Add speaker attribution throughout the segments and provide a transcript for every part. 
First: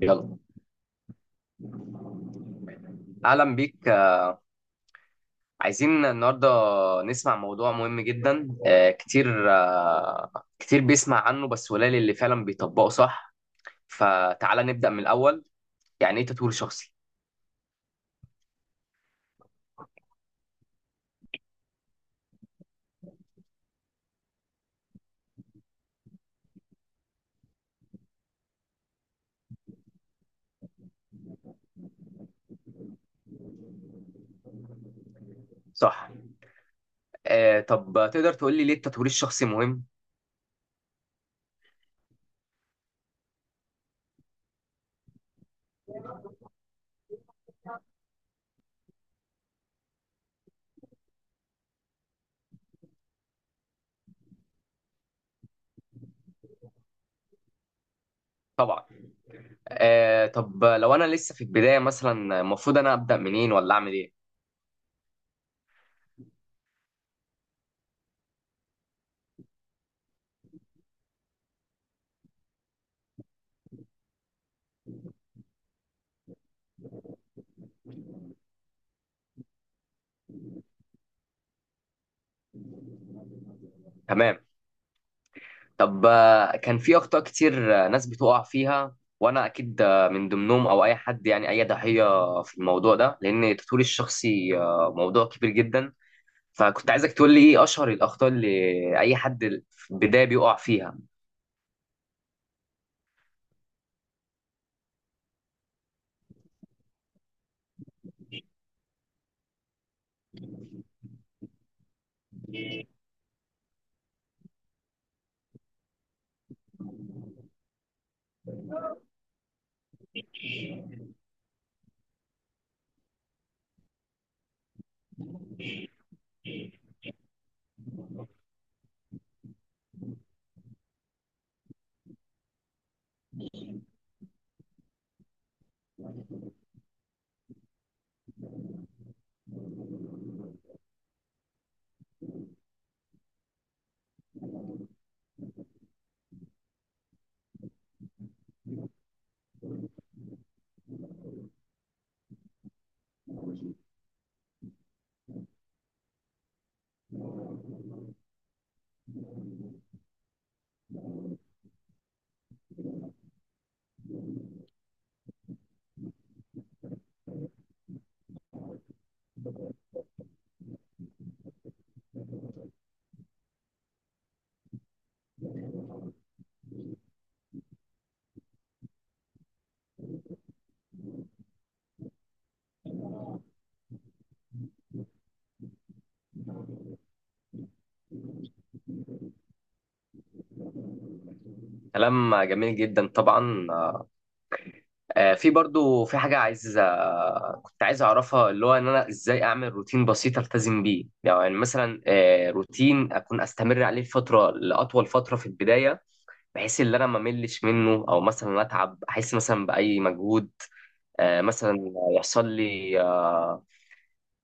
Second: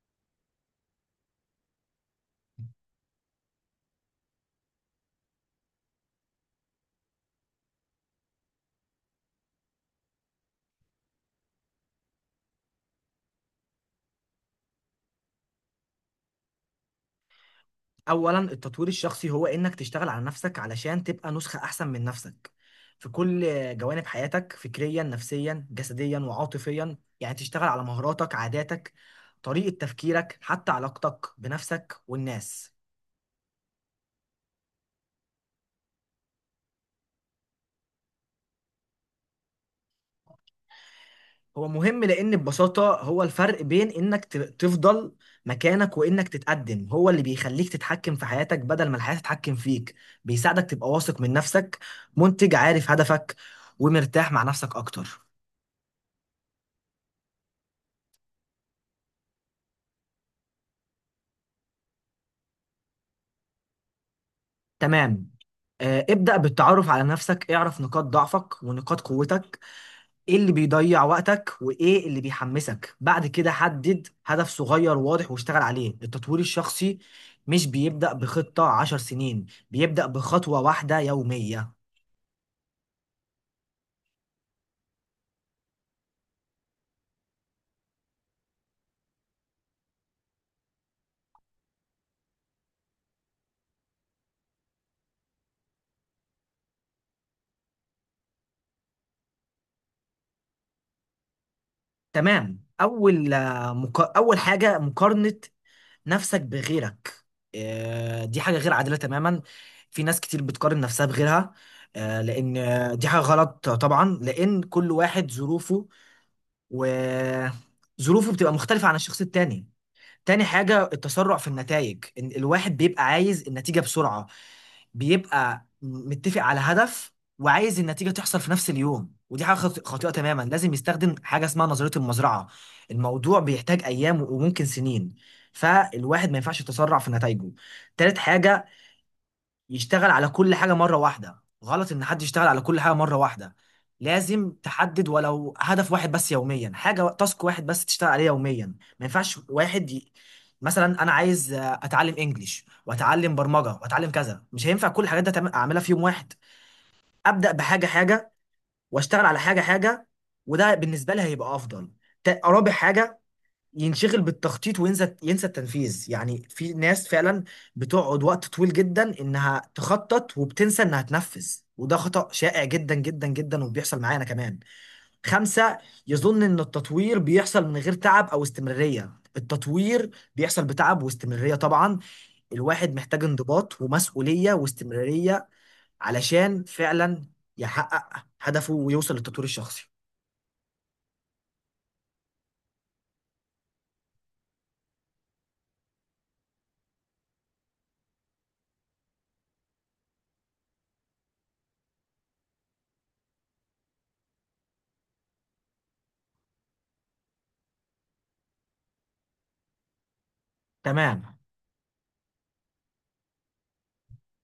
Speaker 1: يلا، اهلا بيك. عايزين النهارده نسمع موضوع مهم جدا كتير كتير بيسمع عنه، بس قليل اللي فعلا بيطبقه صح. فتعالى نبدأ من الاول. يعني ايه تطوير شخصي؟
Speaker 2: اولا، التطوير الشخصي هو انك تشتغل على نفسك علشان تبقى نسخة احسن من نفسك في كل جوانب حياتك: فكريا، نفسيا، جسديا، وعاطفيا. يعني تشتغل على مهاراتك، عاداتك، طريقة تفكيرك، حتى علاقتك بنفسك والناس.
Speaker 1: صح. طب تقدر تقول لي ليه التطوير الشخصي مهم؟
Speaker 2: هو مهم لان ببساطة هو الفرق بين انك تفضل مكانك وانك تتقدم. هو اللي بيخليك تتحكم في حياتك بدل ما الحياة تتحكم فيك. بيساعدك تبقى واثق من نفسك، منتج، عارف هدفك، ومرتاح مع نفسك اكتر.
Speaker 1: طبعا. طب لو انا لسه في البداية مثلا، المفروض انا أبدأ منين ولا اعمل ايه؟
Speaker 2: تمام. ابدأ بالتعرف على نفسك، اعرف نقاط ضعفك ونقاط قوتك. ايه اللي بيضيع وقتك وايه اللي بيحمسك؟ بعد كده حدد هدف صغير واضح واشتغل عليه. التطوير الشخصي مش بيبدأ بخطة 10 سنين، بيبدأ بخطوة واحدة يومية.
Speaker 1: تمام. طب كان في اخطاء كتير ناس بتقع فيها، وانا اكيد من ضمنهم، او اي حد، يعني اي ضحيه في الموضوع ده، لان تطوير الشخصي موضوع كبير جدا. فكنت عايزك تقول لي ايه اشهر الاخطاء اللي اي حد في البدايه بيقع فيها.
Speaker 2: تمام. أول حاجة: مقارنة نفسك بغيرك. دي حاجة غير عادلة تماما. في ناس كتير بتقارن نفسها بغيرها. لأن دي حاجة غلط طبعا، لأن كل واحد ظروفه وظروفه بتبقى مختلفة عن الشخص التاني. تاني حاجة: التسرع في النتائج. إن الواحد بيبقى عايز النتيجة بسرعة، بيبقى متفق على هدف وعايز النتيجة تحصل في نفس اليوم. ودي حاجة خاطئة تماما. لازم يستخدم حاجة اسمها نظرية المزرعة. الموضوع بيحتاج أيام وممكن سنين، فالواحد ما ينفعش يتسرع في نتائجه. تالت حاجة: يشتغل على كل حاجة مرة واحدة. غلط إن حد يشتغل على كل حاجة مرة واحدة. لازم تحدد ولو هدف واحد بس يوميا، حاجة، تاسك واحد بس تشتغل عليه يوميا. ما ينفعش واحد مثلا أنا عايز أتعلم إنجليش وأتعلم برمجة وأتعلم كذا. مش هينفع كل الحاجات دي أعملها في يوم واحد. أبدأ بحاجة حاجة، وأشتغل على حاجة حاجة، وده بالنسبة لي هيبقى أفضل. رابع حاجة: ينشغل بالتخطيط وينسى التنفيذ. يعني في ناس فعلا بتقعد وقت طويل جدا انها تخطط وبتنسى انها تنفذ. وده خطأ شائع جدا جدا جدا، وبيحصل معانا كمان. خمسة: يظن ان التطوير بيحصل من غير تعب او استمرارية. التطوير بيحصل بتعب واستمرارية طبعا. الواحد محتاج انضباط ومسؤولية واستمرارية علشان فعلا يحقق هدفه ويوصل للتطوير الشخصي.
Speaker 1: كلام جميل جدا طبعا. في برضو، في حاجه عايز آه، كنت عايز اعرفها، اللي هو ان انا ازاي اعمل روتين بسيط التزم بيه، يعني مثلا روتين اكون استمر عليه فتره لاطول فتره في البدايه، بحيث ان انا ما ملش منه، او مثلا اتعب، احس مثلا باي مجهود.
Speaker 2: تمام،
Speaker 1: مثلا يحصل لي آه،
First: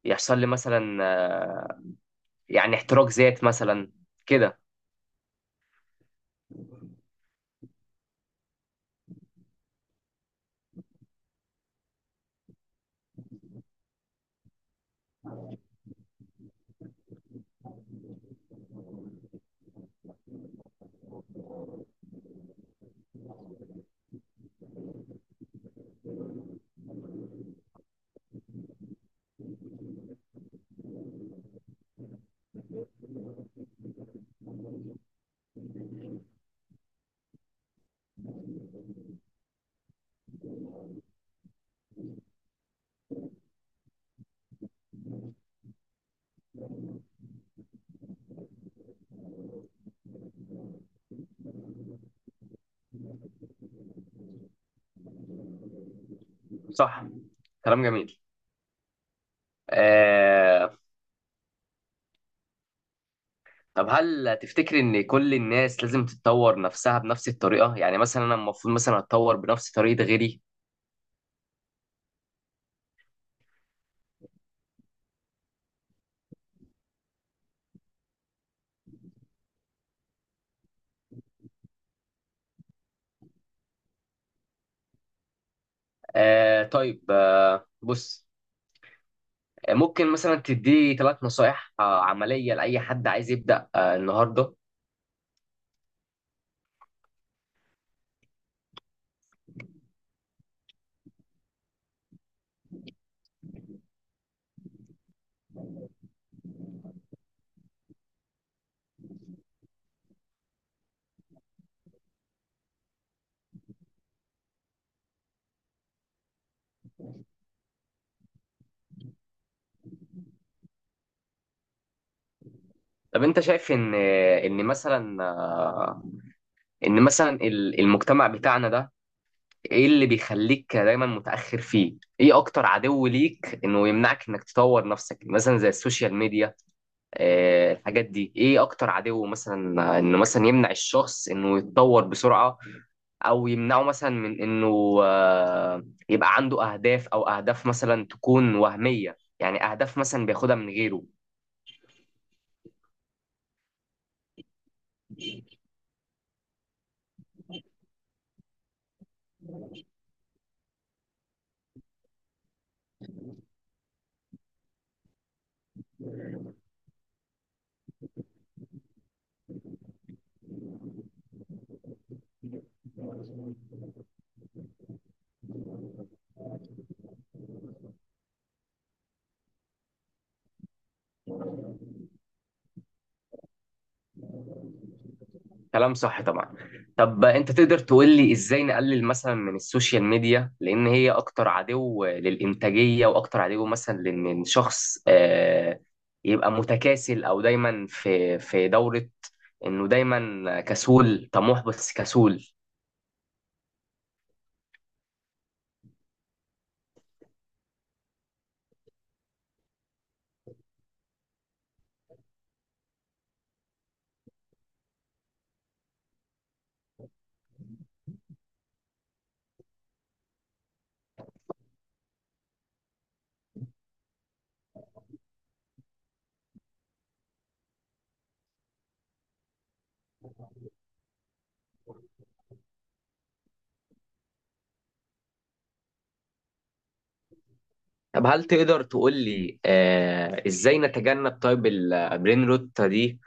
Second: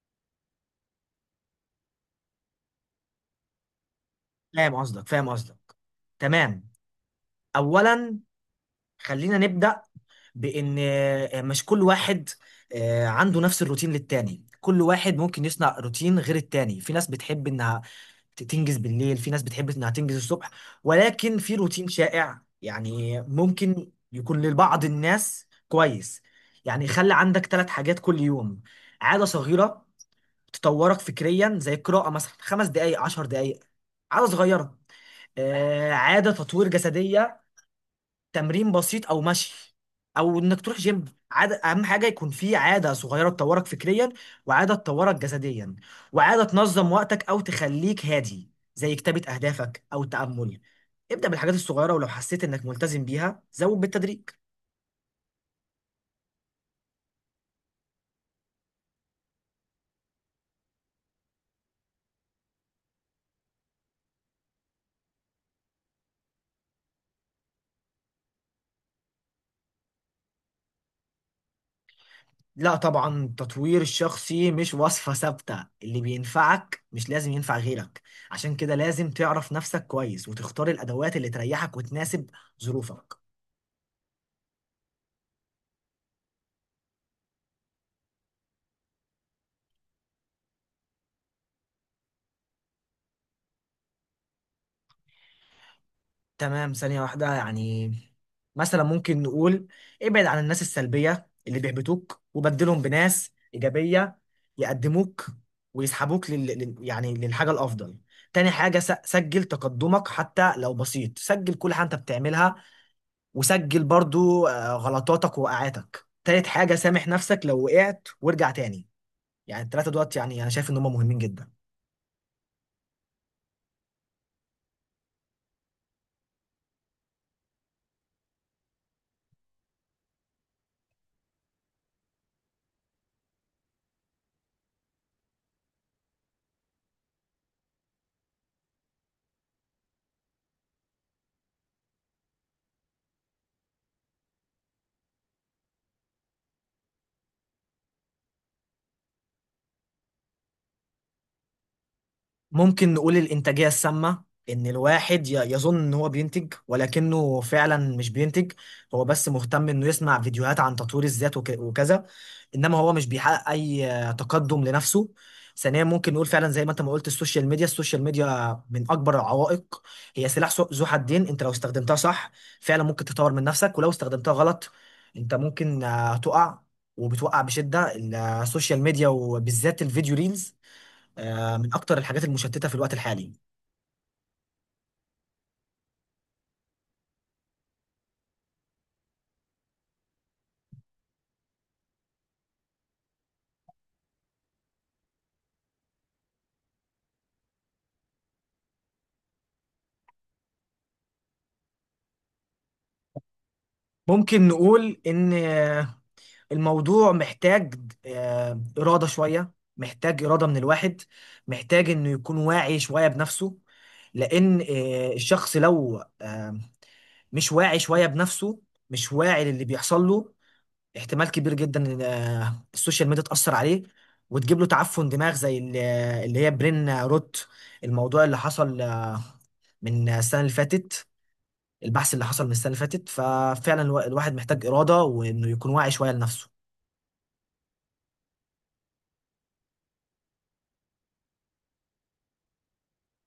Speaker 1: يحصل لي مثلا، يعني احتراق ذات مثلا كده.
Speaker 2: فاهم قصدك فاهم قصدك. تمام. اولا، خلينا نبدأ بإن مش كل واحد عنده نفس الروتين للتاني. كل واحد ممكن يصنع روتين غير التاني. في ناس بتحب إنها تنجز بالليل، في ناس بتحب إنها تنجز الصبح. ولكن في روتين شائع يعني ممكن يكون لبعض الناس كويس. يعني خلي عندك 3 حاجات كل يوم: عادة صغيرة تطورك فكريا، زي القراءة مثلا، 5 دقايق، 10 دقايق. عادة صغيرة، عادة تطوير جسدية، تمرين بسيط او مشي او انك تروح جيم. عادة، اهم حاجه يكون في عاده صغيره تطورك فكريا، وعاده تطورك جسديا، وعاده تنظم وقتك او تخليك هادي، زي كتابه اهدافك او التامل. ابدا بالحاجات الصغيره، ولو حسيت انك ملتزم بيها زود بالتدريج.
Speaker 1: صح. كلام جميل. آه، طب هل تفتكر ان كل الناس لازم تتطور نفسها بنفس الطريقة؟ يعني مثلا انا المفروض مثلا اتطور بنفس طريقة غيري؟
Speaker 2: لا طبعا، التطوير الشخصي مش وصفه ثابته. اللي بينفعك مش لازم ينفع غيرك. عشان كده لازم تعرف نفسك كويس وتختار الادوات اللي تريحك وتناسب ظروفك.
Speaker 1: طيب. بص، ممكن مثلا تدي ثلاث نصائح عملية لأي حد عايز يبدأ النهاردة؟
Speaker 2: تمام، ثانية واحدة يعني. مثلا ممكن نقول: ابعد عن الناس السلبية اللي بيحبطوك وبدلهم بناس إيجابية يقدموك ويسحبوك يعني للحاجة الأفضل. تاني حاجة: سجل تقدمك حتى لو بسيط. سجل كل حاجة أنت بتعملها، وسجل برضو غلطاتك ووقعاتك. تالت حاجة: سامح نفسك لو وقعت وارجع تاني. يعني التلاتة دوت، يعني أنا شايف إن هم مهمين جدا.
Speaker 1: طب انت شايف ان مثلا، ان مثلا المجتمع بتاعنا ده، ايه اللي بيخليك دايما متأخر فيه؟ ايه اكتر عدو ليك انه يمنعك انك تطور نفسك، مثلا زي السوشيال ميديا؟ اه، الحاجات دي، ايه اكتر عدو مثلا انه مثلا يمنع الشخص انه يتطور بسرعة، او يمنعه مثلا من انه يبقى عنده اهداف، او اهداف مثلا تكون وهمية، يعني اهداف مثلا بياخدها من غيره؟
Speaker 2: ممكن نقول الإنتاجية السامة: إن الواحد يظن إن هو بينتج ولكنه فعلا مش بينتج. هو بس مهتم إنه يسمع فيديوهات عن تطوير الذات وكذا، إنما هو مش بيحقق أي تقدم لنفسه. ثانيا، ممكن نقول فعلا زي ما أنت ما قلت: السوشيال ميديا. السوشيال ميديا من أكبر العوائق. هي سلاح ذو حدين. أنت لو استخدمتها صح فعلا ممكن تطور من نفسك، ولو استخدمتها غلط أنت ممكن تقع، وبتوقع بشدة. السوشيال ميديا وبالذات الفيديو ريلز من أكتر الحاجات المشتتة في الوقت الحالي.
Speaker 1: كلام صح طبعا. طب انت تقدر تقول لي ازاي نقلل مثلا من السوشيال ميديا، لان هي اكتر عدو للانتاجيه، واكتر عدو مثلا لان الشخص يبقى متكاسل، او دايما في دوره انه دايما كسول، طموح بس كسول؟
Speaker 2: ممكن نقول إن الموضوع محتاج إرادة شوية. محتاج إرادة من الواحد. محتاج إنه يكون واعي شوية بنفسه. لأن الشخص لو مش واعي شوية بنفسه، مش واعي للي بيحصل له، احتمال كبير جدا إن السوشيال ميديا تأثر عليه وتجيب له تعفن دماغ، زي اللي هي برين روت، الموضوع اللي حصل من السنة اللي فاتت. البحث اللي حصل من السنه اللي فاتت، ففعلا الواحد محتاج اراده وانه يكون واعي شويه لنفسه.
Speaker 1: طب هل تقدر تقول لي ازاي نتجنب طيب البرين روت دي،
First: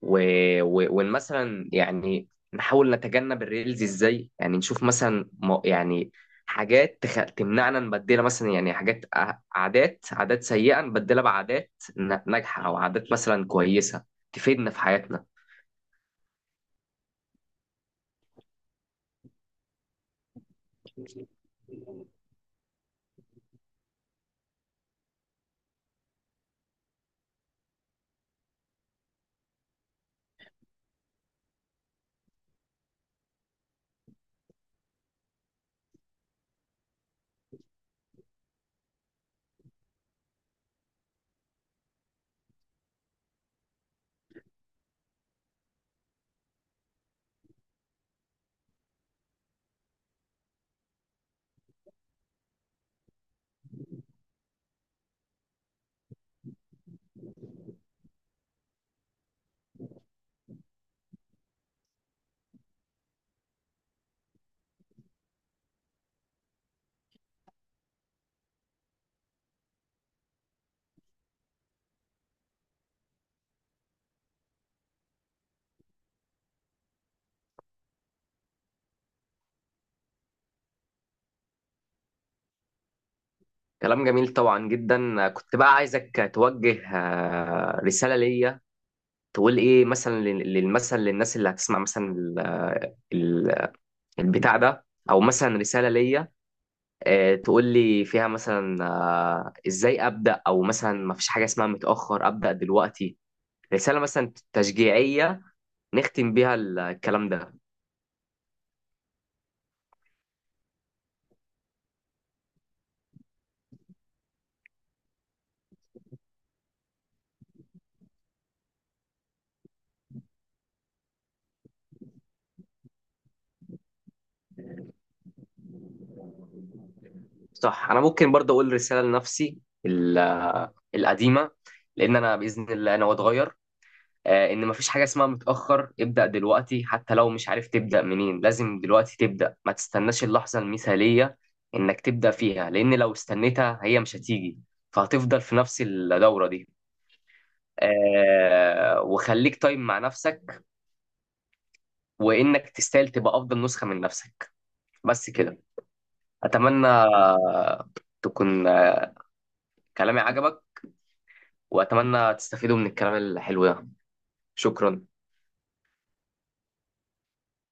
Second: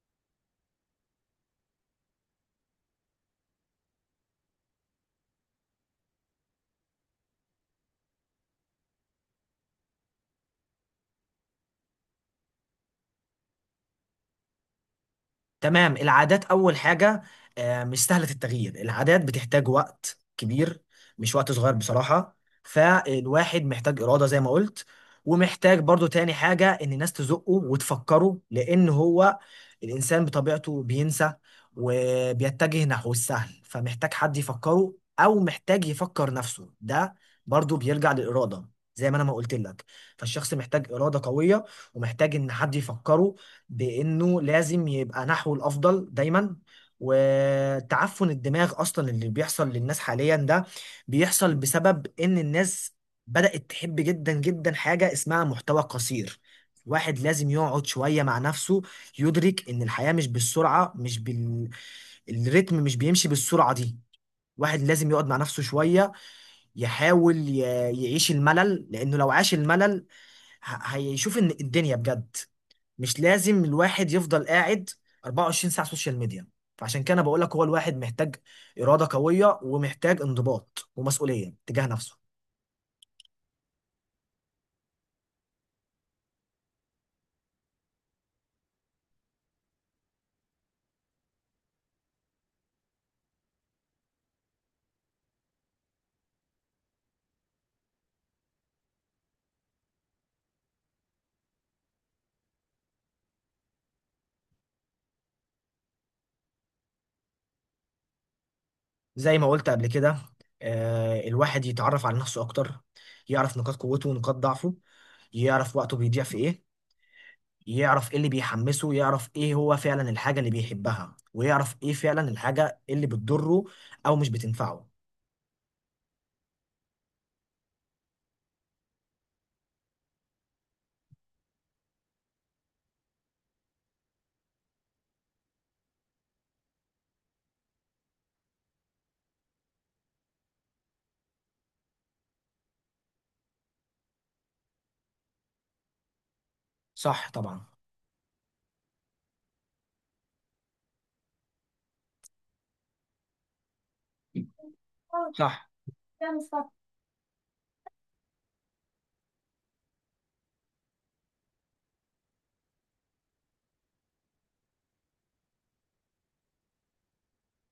Speaker 1: و... وإن مثلا يعني نحاول نتجنب الريلز؟ ازاي يعني نشوف مثلا يعني حاجات تمنعنا نبدلها، مثلا يعني حاجات عادات سيئة نبدلها بعادات ناجحة، أو عادات مثلا كويسة تفيدنا في حياتنا.
Speaker 2: تمام. العادات أول حاجة مش سهلة التغيير. العادات بتحتاج وقت كبير، مش وقت صغير بصراحة. فالواحد محتاج إرادة زي ما قلت، ومحتاج برضو تاني حاجة: إن الناس تزقه وتفكره. لأن هو الإنسان بطبيعته بينسى، وبيتجه نحو السهل، فمحتاج حد يفكره، أو محتاج يفكر نفسه. ده برضو بيرجع للإرادة، زي ما أنا ما قلت لك. فالشخص محتاج إرادة قوية، ومحتاج إن حد يفكره بانه لازم يبقى نحو الافضل دايما. وتعفن الدماغ اصلا اللي بيحصل للناس حاليا ده بيحصل بسبب ان الناس بدأت تحب جدا جدا حاجة اسمها محتوى قصير. واحد لازم يقعد شوية مع نفسه، يدرك ان الحياة مش بالسرعة، مش بال الريتم مش بيمشي بالسرعة دي. واحد لازم يقعد مع نفسه شوية، يحاول يعيش الملل. لانه لو عاش الملل هيشوف ان الدنيا بجد. مش لازم الواحد يفضل قاعد 24 ساعة سوشيال ميديا. فعشان كده انا بقول لك: هو الواحد محتاج إرادة قوية، ومحتاج انضباط ومسؤولية تجاه نفسه.
Speaker 1: كلام جميل طبعا جدا. كنت بقى عايزك توجه رسالة ليا، تقول ايه مثلا لل- للمثل للناس اللي هتسمع مثلا ال- البتاع ده، او مثلا رسالة ليا تقول لي فيها مثلا ازاي ابدا، او مثلا ما فيش حاجه اسمها متاخر ابدا دلوقتي. رساله مثلا تشجيعيه نختم بيها الكلام ده.
Speaker 2: زي ما قلت قبل كده، الواحد يتعرف على نفسه أكتر. يعرف نقاط قوته ونقاط ضعفه. يعرف وقته بيضيع في إيه. يعرف إيه اللي بيحمسه. يعرف إيه هو فعلا الحاجة اللي بيحبها، ويعرف إيه فعلا الحاجة اللي بتضره أو مش بتنفعه.
Speaker 1: صح. انا ممكن برضه اقول رساله لنفسي ال- القديمه، لان انا باذن الله انا واتغير. ان ما فيش حاجه اسمها متاخر ابدا دلوقتي، حتى لو مش عارف تبدا منين، لازم دلوقتي تبدا. ما تستناش اللحظه المثاليه انك تبدا فيها، لان لو استنيتها هي مش هتيجي، فهتفضل في نفس الدوره دي.
Speaker 2: صح طبعا.
Speaker 1: وخليك طيب مع نفسك، وانك تستاهل تبقى افضل نسخة من نفسك. بس كده.
Speaker 2: صح.
Speaker 1: اتمنى تكون كلامي عجبك، واتمنى تستفيدوا من الكلام الحلو ده. شكرا.